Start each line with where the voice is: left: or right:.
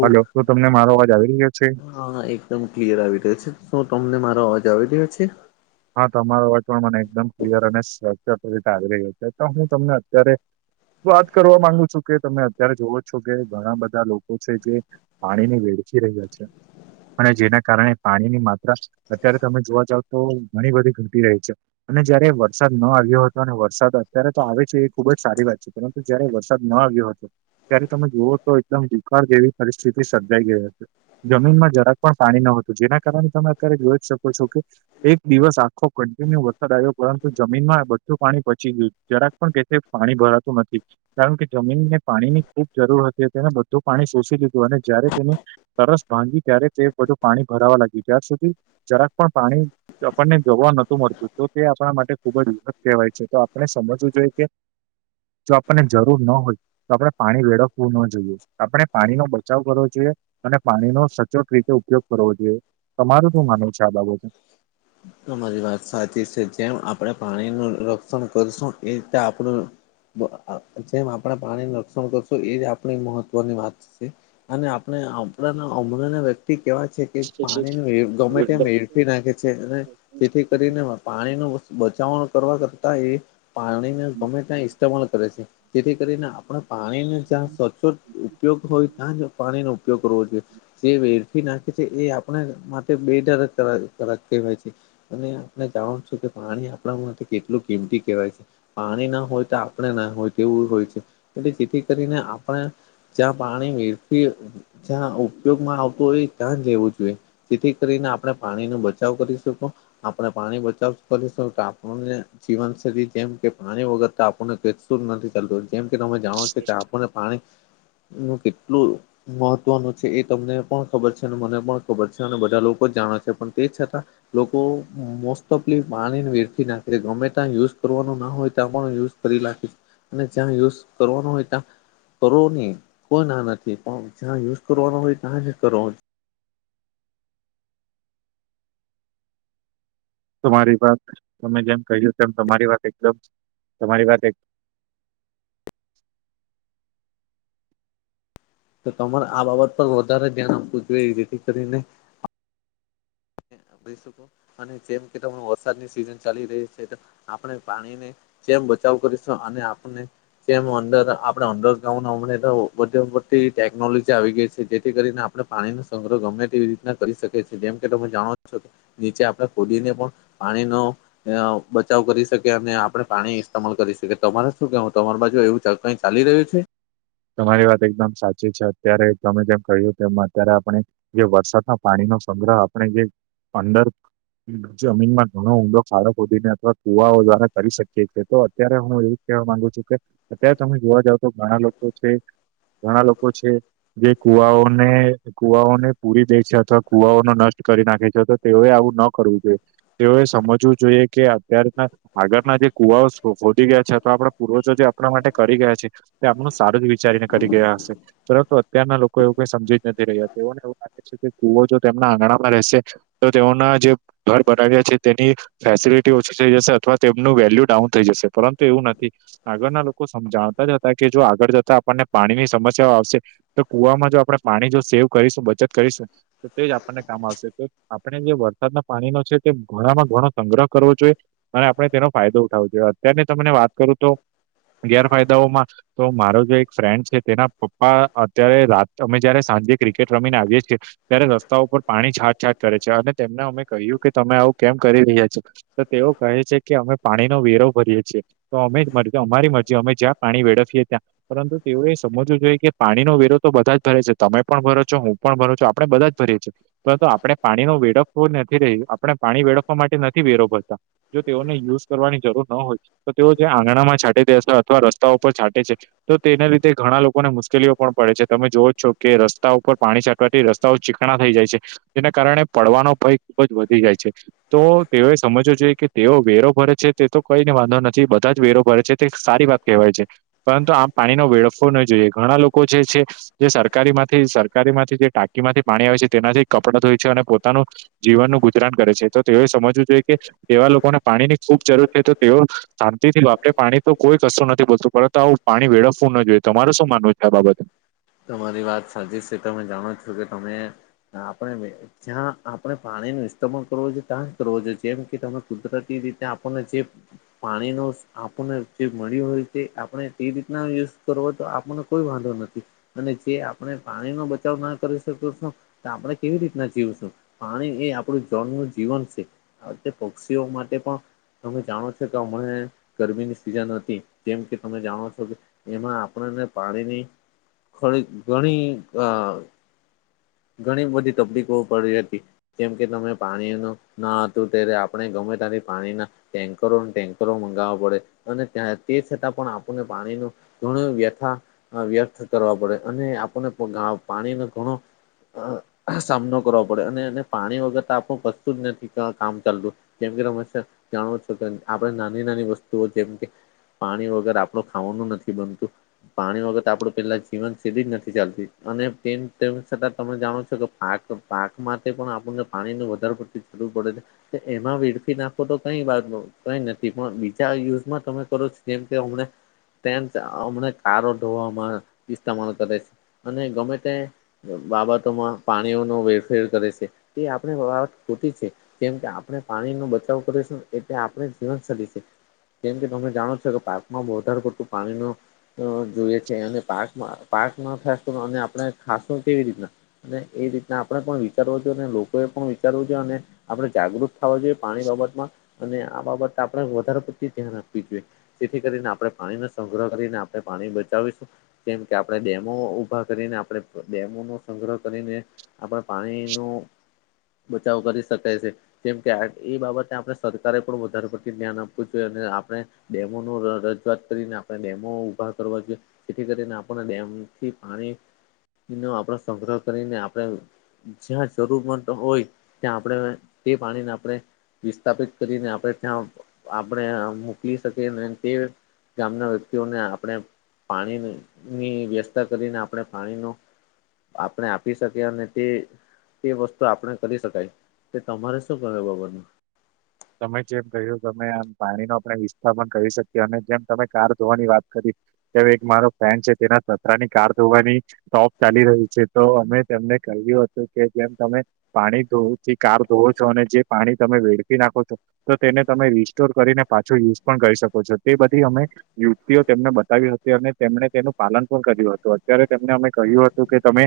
right: હાલો. તો તમને મારો અવાજ આવી રહ્યો છે?
left: હા એકદમ ક્લિયર આવી રહ્યો છે. શો તમને મારો અવાજ આવી રહ્યો છે?
right: હા તમારો વાચ પણ મને એકદમ ક્લિયર અને સ રીતે આવી રહ્યો છે. તો હું તમને અત્યારે વાત કરવા માંગુ છું. કે તમે અત્યારે જોવો છો કે ઘણા બધા લોકો છે કે પાણી ને વેળચી રહ્યા છે. અને જેના કારણે પાણીની માત્રા અત્યારે તમે જોવા જાવ તો ઘણી બધી ઘટી રહી છે. અને જયારે વરસાદ ન આવ્યો હતો. અને વરસાદ અત્યારે તો આવે છે એ ખુબ જ સારી વાત છે. પરંતુ જયારે વરસાદ ન આવ્યો હતો. ત્યારે તમે જુઓ તો એકદમ દુકાળ જેવી પરિસ્થિતિ સર્જાઈ ગઈ હતી. જમીનમાં જરાક પણ પાણી નતું જેના કારણે તમે અત્યારે જોઈ જ શકો છો કે એક દિવસ આખો કન્ટિન્યુ વરસાદ આવ્યો. પરંતુ જમીનમાં બધું પાણી પચી ગયું જરાક પણ કેટલેક પાણી ભરાતું નથી. કારણ કે જમીનને પાણીની ખૂબ જરૂર હતી. તેને બધું પાણી શોષી લીધું. અને જયારે તેને તરસ ભાંગી ત્યારે તે બધું પાણી ભરાવા લાગી ત્યાર સુધી જરાક પણ પાણી આપણને જોવા નતું મળતું. તો તે આપણા માટે ખુબ જત કહેવાય છે. તો આપણે સમજવું જોઈએ કે જો આપણને જરૂર ન હોય તો આપણે પાણી વેળખવું ના જોઈએ. આપણે પાણી નો બચાવ કરવો જોઈએ. અને પાણીનો સચોટ રીતે ઉપયોગ કરવો જોઈએ. તમારું શું માનવું છે આ બાબતે?
left: તમારી વાત સાચી છે. જેમ આપણે પાણી નું રક્ષણ કરશું. એ રીતે આપણું જેમ આપણે પાણી રક્ષણ કરશું. એજ આપણી મહત્વની વાત છે. અને આપણે આપણાના હમણા ના વ્યક્તિ કેવા છે. પાણી નું ગમેતેમ વેરફી નાખે છે. અને જેથી કરીને પાણી ન બચાવણ કરવા કરતા એ પાણીને ગમે ત્યાં ઇસ્ટેમાલ કરે છે. જેથી કરીને આપણે પાણીને જંચો. ઉપયોગ હોય ત્યાં જ પાણીનો ઉપયોગ કરવો જોઈએ. જે વેડફી નાખે છે. એ આપણે માટે બેદર કારક કેવાય છે. અને આપણે જાણનું છું કે પાણી આપણા માટે કેટલું કિંમતી કહેવાય છે. પાણી ના હોય તો આપણે ના હોય તેવું હોય છે એટલે જેથી કરીને આપણે જ્યાં પાણી વરી જ્યાં ઉપયોગમાં આવતું હોય ત્યાં લેવું જોઈએ જેથી કરીને આપણે પાણી નો બચાવ કરી શકો. આપણે પાણી બચાવ કરીશું તો આપણને જીવનશૈલી જેમ કે પાણી વગરતા આપણને નથી ચાલતું જેમ કે તમે જાણો છો કે આપણને પાણી ન કેટલું મહત્વનું છે એ તમને પણ ખબર છે અને મને પણ ખબર છે અને બધા લોકો જાણે છે પણ તે છતાં લોકો મોસ્ટ ઓફલી પાણી વેરથી નાખે છે ગમે ત્યાં યુઝ કરવાનું ના હોય ત્યાં પણ યુઝ કરી નાખી અનેને જ્યાં યુઝ કરવાનો હોય ત્યાં કરો નહી કોઈ ના નથી પણ જ્યાં યુઝ કરવાનો હોય ત્યાં જ કરો.
right: તમારી વાત તમે જેમ કહ્યું તેમ તમારી વાત એકદમ તમારી વાત.
left: તો તમારે આ બાબત પર વધારે ધ્યાન આપવું જોઈએ એ રથી કરીને શ અને જેમ કે વરસાદની સિઝન ચાલી રહી છે આપણે પાણીને જેમ બચાવ કરીશ અને આપને જે અંદર આપડે અંડ ગા હમને તો બધી બધી ટેકનોલોજી આવી ગઈ છે જેથી કરીને આપણે પાણી નો સંગ્રહ ગમે તેવી રીતના કરી શકે છે જેમ કે તમે જાણો છો. નીચે આપણે કોદીને પણ પાણી ન અ બચાવ કરી શકે અને આપણે પાણી ઇસ્તેમલ કરી શકીએ તમારે શું કેવું તમારી બાજુ એવું ચ કઈ ચાલી રહ્યું છે.
right: તમારી વાત એકદમ સાચી છે અત્યારે તમે જેમ કહ્યું તેમ અત્યારે આપણે જે વરસાદના પાણીનોો સંગ્રહ આપણે જે અંદર જમીનમાં ઘણો ઊંડો ખાડો ખોધીને અથવા કુવાઓ દ્વારા કરી શકીએ છીએ તો અત્યારે હું એ કેવા માંગુ છું કે અત્યારે તમે જોવા જાવ તો ઘણા લોકો છે ઘણા લોકો છે. જે કુવાઓને કુવાઓને પૂરી દે છે અથવા કુવાઓ ન નષ્ટ કરી નાખે છે તો તેઓએ આવું ન કરવું જોઈએ તેઓએ સમજવું જોઈએ કે અત્યારના આગળના જે કુવાઓ ફોી ગયા છે આપણા પૂર્વજો જે આપણા માટે કરી ગયા છે તે આપણું સારું જ વિચારીને કરી ગયા હશે પરંતુ અત્યારના લોકો એવું કઈ સમજી જ નથી રહ્યા તેને કે કુવો જો તેમના આંગણામાં રહેશે તો તેઓના જે ઘર બનાવ્યા છે તેની ફેસિલિટી ઓછી થઈ જશે અથવા તો તેમનું વેલ્યુ ડાઉન થઈ જશે પરંતુ એવું નથી. આગળ ના લોકો સમજાવતા જ હતા કે જો આ આગળ જતા આપણને પાણીની સમસ્યાઓ આવશે તો કુવામાં જો આપણે પાણી જો સેવ કરીશું બચત કરીશું. તો તે જ આપણને કામ આવશે તો. આપણે જે વરસાદના પાણીનો છે તે ઘણામાં ઘણો સંગ્રહ કરવો જોઈએ અને આપણે તેનો ફાયદો ઉઠાવવ જોઈએ અત્યારની તમને વાત કરું તો ગેરફાયદાઓમાં તો મારો જો એક ફ્રેન્ડ છે તેના પપ્પા અત્યારે રા અમે જયારે સાંજે ક્રિકેટ રમીને આવીએ છીએ. ત્યારે રસ્તા ઉપર પાણી છાટછાટ કરે છે અને તેમને અમે કહ્યું કે તમે આવું કેમ કરી રહ્યા છો. તો તેઓ કહે છે કે અમે પાણીનોો વેરો ભરીએ છીએ તો અમે અમારી મરજી અમે જ્યાં પાણી વેળવીએ. ત્યા પરંતુ તેઓએ સમજવું જોઈએ કે પાણીનો વેરો તો બધા જ ભરે છે તમે પણ ભરો છો હું પણ ભરો છો, આપણે બધ જ ભરીએ છીએ પરંત આપણે પાણી ન વેળખવું નથી રહ્યું આપણે પાણી વેળખવા માટે નથી વેરો ભરતા જો તેઓને યુઝ કરવાની જરૂર ન હોય તો, તેઓ જે આંગણામાં છાંટે દેશે અથવા રસ્તાઓ ઉપર છાંટે છે. તો તેને લીધે ઘણા લોકોને મુશ્કેલીઓ પણ પડે છે, તમે જોવઓ જ છો કે રસ્તા ઉપર પાણી છંટવાથી રસ્તાઓ ચીકણા થઈ જાય છે, જેના કારણે પડવાનો ભય ખુબ જ વધી જાય છે. તો તેઓએ સમજવો જોઈએ કે તેઓ વેરો ભરે છે, તે તો કઈને વાંધો નથી બધા જ વેરો ભરે છે તે સારી વાત કહેવાય છે, પરંતુ આમ પાણીનો વેડફવો ન જોઈએ ઘણા લોકો જે છે. જે સરકારી માંથી સરકારી માંથી જે ટાંકી માંથી પાણી આવે છે તેનાથી કપડાં ધ હોય છે, અને પોતાનું જીવનનું ગુતરાન કરે છે, તો તેઓએ સમજવું જોઈએ કે એવા લોકોને પાણી ની ખુબ જરૂર છે, તો તેઓ શાંતિ થી વાપરે પાણી તો કોઈ કશું નથી બોલતું પરંતુ આવું પાણી વેળવવું ના જોઈએ તમારરે શું માનવું છે, આ બાબતે
left: તમારી વાત સાચી છે, તો જાણો છો કે તમે આપણે જ્યાં આપણે પાણી ન ઇસ્માલ કરવો જોએ ત્યાં જ કરવો જોએ જેમ કે તમે કુદરતી રીતે આપણને જે પાણી ન આપણને જે મળ્યું હોય તે આપણે તે રીતના યુઝ કરવો તો આપને કોઈ વાંધો નથી અને, જે આપણે પાણી નો બચાવ ના કરી શકી છું તો આપણે કેવી રીતના જીવશું પાણી એ આપણું જનનું જીવન છે. આતે પક્ષીઓ માટે પણ તમે જાણો છો, કે હમણા ગરમીની સિઝન હતી જેમ કે તમે જાણો છો કે એમાં આપણને પાણીની ખડી ઘણી અ ઘણી બધી તકલીફો પડી હતી. કેમ કે તમે પાણીનું ના હતું, ત્યારે આપણે ગમે ત્યારે પાણીના ટેન્કરો ટેન્કરો મંગાવવા પડે અને તે છતાં પણ આપણને પાણીનું ઘણ વ્યથા વ્યર્થ કરવા પડે અને, આપણને પાણીનો ઘણો અ સામનો કરવાો પડે અને, એ પાણી વગર આપણું કશતું જ નથી કામ ચાલતું જેમ કે તમે જાણો છો કે આપણે નાની, નાની વસ્તુઓ જેમ કે પાણી વગેરે આપડું ખાવાનું નથી બનતું પાણી વગર આપડું પેલા જીવન સીધી જ નથી ચાલતી અને, તેમ તેમ છતા તમે જાણો છો, કે પાક પાક માટે પણ આપણને પાણી ન વધારે પડતી જરૂું પડે છે. એમાં વેડફી નાખો તો, કઈ બા કઈ નથી પણ બીજા યુઝમાં તમે કરો છો જેમ કે હમ તેમ હમને કારો ધોવામાં ઇસ્માલ કરે છે, અને ગમે તે બાબતોમાં પાણીઓનો વેરફેર કરે છે, તે આપણી બાબત ખોટી છે. કેમ કે આપણે પાણી નો બચાવ કરીશું એટલે આપણે જીવનશલી છે. કેમ કે તમે જાણો છો, કે પાકમાં વધ વધાર પડતું પાણી ન જોઈએ છે, અને પાકમાં પા્કમાં ફ અને આપણે ખાસું કેવી રીતના અને એ રીતના આપણે પણ વિચારવો છએ અને લોકોએ પણ વિચારવું જો અને, આપણે જાગૃત ખ જોઈએ પાણી બાબતમાં અને આ બાબત આપણે વધારે પતિ ધ્યાન આપખવી જોઈએ જેથી કરીને આપણે પાણીનો સંગ્રહ કરીને આપણે પાણી બચાવીશું કેમ કે આપણેે ડેમો ઉઊભા કરીને આપડે ડેમો નો સંગ્રહ કરીને આપણા પાણી ન, બચાવ કરી શકાય છે. કેમ કે એ બાબતે આપણે સરકારે પણ, વધારે પડતી ધ્યાન આપવું જોઈએ અને આપણે ડેમો ન રજૂઆત કરીને આપણે, ડેમો ઉઊભા કરવા જોઈએ જેથી, કરીને આપણા ડેમથી પાણી એ, ન આપણે સંગ્રહ કરીને આપણે જ્યાં જરૂર હોય ત્યાં આપણે તે, પાણીને આપણે વિસ્થાપિત કરીને આપણે ત્યાં, આપણે મોકલી શકી. ગામના વ્યક્તિઓને આપણે પાણીની વ્યવસ્થા કરીને આપણે પાણીનો આપણે, આપી શકીએ અને તે એ, વસ્તુ આપણે કરી શકાય તે તમારે શું ક બબર ન
right: તમે જેમ કહ્યું તમે આમ પાણીનો આપણે વિસ્તાર પણ કહી શકીએ અને જેમ તમે કાર ધોવાની વાત કરી જે એક મારો એક ફ્રેન્ડ છે તેના સસરા ની કાર ધોવાની ટોપ ચાલી રહ્યું છે તો અમે તેમને કહ્યું હતું કે જેમ તમે પાણી ધોથી કાર ધોવો છો અને જે પાણી તમે વેડ નાખો છો તો તેને તમે રીસ્ટોર કરીને પાછો યુઝ પણ કરી શકો છો તે બધી અમે યુવતિઓ તેમને બતાવી હતી અને તેમણે તેનું પાલન પણ કર્યું હતું અત્યારે તેમને અમે કહ્યું હતું તો કે તમે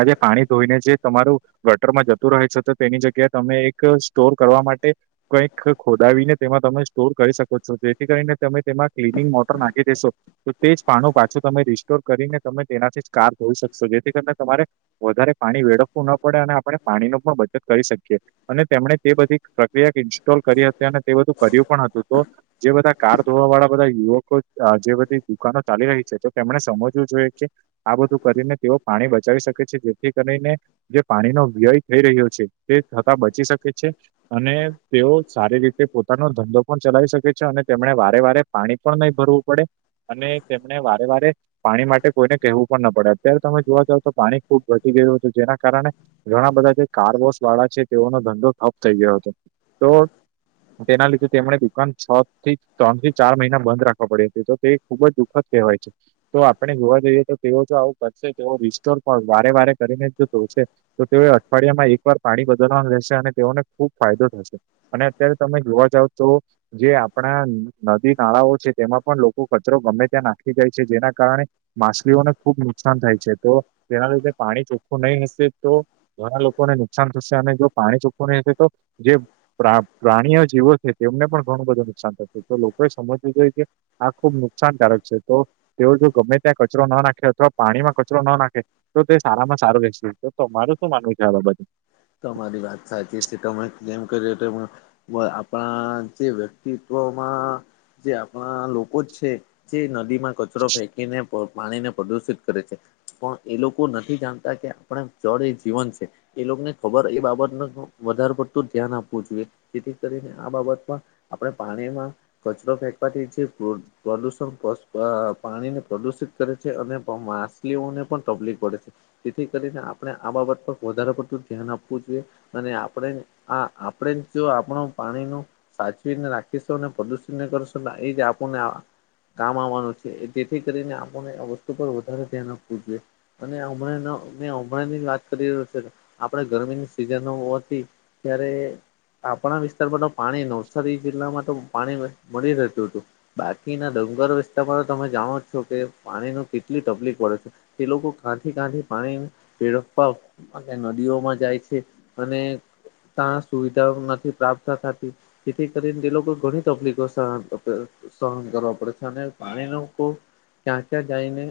right: આજે પાણી ધોઈને જે તમારું ગટરમાં જતું રહે છે તો તેની જગ્યાએ તમે એક સ્ટોર કરવા માટે કંઈક ખોદાવીને તેમાં તમે સ્ટોર કરી શકો છો જેથી કરીને તમે તેમાં ક્લિનિંગ મોટર નાખી દેશો તો તે જ પાણ પાછું તમે રિસ્ટોર કરીને તમે તેનાથી જ કાર ધોઈ શકશો જેથી કરને તમારે વધારે પાણી વેળખવું ના પડે અને આપણે પાણી નો પણ બચત કરી શકીએ અને તેમણે તે બધી પ્રક્રિયા ઇન્સ્ટોલ કરી હતી અને તે બધું કર્યું પણ હતું તો જે બધા કાર ધોવા વાળા બધા યુવકો જે બધી દુકાનો ચાલી રહી છે તો તેમણે સમજવું જોઈએ કે આ બધું કરીને તેઓ પાણી બચાવી શકે છે જેથી કરીને જે પાણીનો વ્યય થઈ રહ્યો છે તે થતાં બચી શકે છે અને તેઓ સારી રીતે પોતાનો ધંધો પણ ચલાવી શકે છે અને તેમને વારે વારે પાણી પણ નહી ભરવું પડે અને તેમને વારે વારે પાણી માટે કોઈને કહેવું પણ ના પડે અત્યારે તમે જોવા જાવ તો પાણી ખુબ ઘટી ગયું છે જેના કારણે ઘણા બધા જે કારવોસ વાળા છે તેઓનો ધંધો ઠપ થઈ ગયો હતો તો તેના લીધે તેમણે દુકાન છ થી ત્રણ થી ચાર મહિના બંધ રાખવા પડી હતી તો તે ખુબ જ દુઃખદ કવાય છે તો આપણે જોવા જઈએ તો તેઓ જો આવું કરશે તેઓ રિસ્ટોર પણ વારે વારે કરીને જ જો જોશે તો તેઓ અઠવાડિયામાં એક વાર પાણી બદલવાનું રહેશે અને તેઓને ખુબ ફાયદો થશે અને અત્યારે તમે જોવા જાવ તો જે આપણા નદી નાળાઓ છે તેમાં પણ લોકો કચરો ગમે ત્યાં નાખી જાય છે જેના કારણે માછલીઓને ખુબ નુકસાન થાય છે તો તેના લીધે પાણી ચોખ્ખું નહીં હશે તો ઘણા લોકોને નુકસાન થશે અને જો પાણી ચોખવવા ન હશે તો જે પ્રા પ્રાણીઓ જેીવો છે તેમને પણ ઘણું બધું નુકસાન થત તો લોકોએ સમજવું જોઈ કે આ ખુબ નુકસાનકારક છે તો તેઓ જો ગમે ત્યાં કચરો ન નાખે અથવા પાણીમાં કચરો ન નાખે તો તે સારામાં સારું રહેશે તો તમારું શું માનવું છે આ બાબત મા
left: તમારી વાત સાચી છે તમે જેમ કર્યો તો આપણા જે વ્યક્તિત્વમાં જે આપણા લોકો જ છે જે નદી માં કચરો ફેંકીને પાણીને પ્રદુષિત કરે છે પણ એ લોકો નથી જાણતા કે આપણા જડ એ જીવન છે એ લોકોને ખબર એ બાબતને વધારે પડતું ધ્યાન આપવું જોઈએ જેથી કરીને આ બાબતમાં આપડણે પાણીમાં કચરો ફેંકવાથી છેીએ દૂર પ્રદુષણ પાણીને પ્રદુષિત કરે છે અને માછલીઓને પણ તકલીફ પડે છે જેથી કરીને આપણે આ બાબત પર વધારે પરતું ધ્યાન આપવું જોઈએ અને આપણે આ આપણે જો આપણું પાણી નુ સાચવીને રાખીશું અને પ્રદુષિતને કરશો એ જ આપડને કામ આવવાનું છે જેથી કરીને આપને આ વસ્તુ પર વધારે ધ્યાન આપવું જોઈએ અને હમણાં મેં હમણાં ની વાત કરી રહ્યો છે આપડે ગરમીની સિઝન હતી ત્યારે આપણા વિસ્તારમાં તો પાણી નવસારી જિલ્લામાં તો પાણી મળી રહેતું હતું બાકીના ડંગર વિસ્તારમાં તમે જાણો છો કે પાણી ન કેટલી તકલીફ પડે છે તે લોકો કાથી કાંથી પાણી [unintelligible] નદીઓમાં જાય છે અને તં સુવિધા નથી પ્રાપ્ત થ થતી તથી કરીને દે લોકો ઘણી તકલીફો સહન કરતા સહન કરવા પડે છે અને પાણીનો ખુબ ક્યાં કયાં જઈને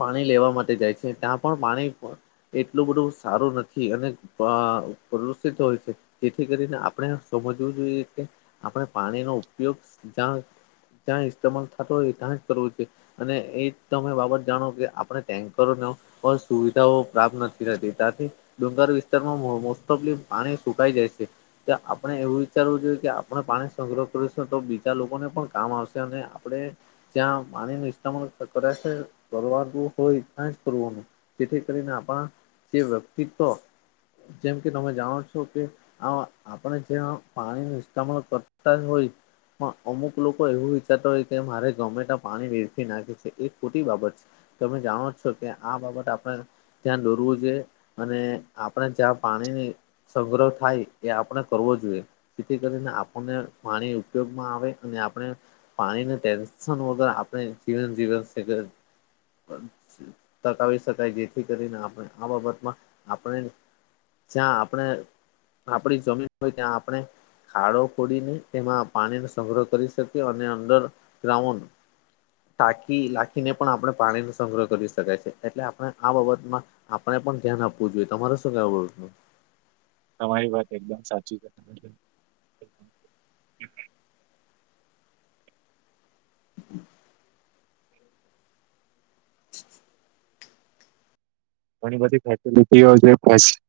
left: પાણી લેવા માટે જાય છે, ત્યાં પણ પાણી પ એટલું બધું સારું નથી અને પ્રા પ્રદુષિત હોય છે. જેથી કરીને આપણે સમજવું જોઈએ કે આપણે પાણીનો ઉપયોગ જ્યાં ત્યાં ઇસ્માલ થતો હોય ત્યાં જ કરવો છે અને એ તમે બાબત જાણો, કે આપણે ટેન્કરોનો અ સુવિધાઓ પ્રાપ્ત નથી થતી. ત્યાથી ડુંગર વિસ્તારમાં મો મોસ્ટ ઓફલી પાણી સુકાઈ જાય છે. કે આપણે એવું વિચારવું જોઈએ કે આપણે પાણી સંગ્રહ કરીશું તો બીજા લોકોને પણ કામ આવશે, અને આપણે જ્યાં પાણી નુ ઇસ્ટમાલ કરે શે કરવા જેવું હોય ત્યાં જ કરવાનું. જેથી કરીને આપણા જે વ્યક્તિત્વ જેમ કે તમે જાણો છો કે આ આપણે જયા પાણી નુ ઇસ્ત્તેમાલ કરતા જ હોય પણ અમુક લોકો એવું વિચારતા હોય કે મારે ગમેતા પાણી વેરથી નાખે શે, એ ખોટી બાબત છે. તમે જાણો જ છો કે આ બાબત આપણે ધ્યાન દોરુઝ જે અને આપણે જ્યાં પાણીની સંગ્રહ થાય એ આપણે કરવો જોઈએ જેથી કરીને આપણને પાણી ઉપયોગમાં આવે અને આપણે પાણીને ટેન્શન વગર આપણે જીવન જીવન [unintelligible] ટકાવી શકાય જેથી કરીને આપડે આ બાબતમાં આપણે જ્યાં આપણે આપડી જમીન હોય ત્યાં આપણે ખાડો ખોડીને તેમાં પાણીનો સંગ્રહ કરી શકીયે અને અંદર ગ્રાઉન્ડ ટાકી લખીને પણ આપણે પાણીનો સંગ્રહ કરી શકાય છે, એટલે આપણે આ બાબતમાં આપણે પણ ધ્યાન આપવું જોઈએ તમારે શું કહેવું? [unintelligible]
right: તમારી વાત એકદમ સાચી છે.
left: [inaudible] [inaudible]
right: ઘણી બધી ફેસલિટીઓ છે જે બેસ્ટ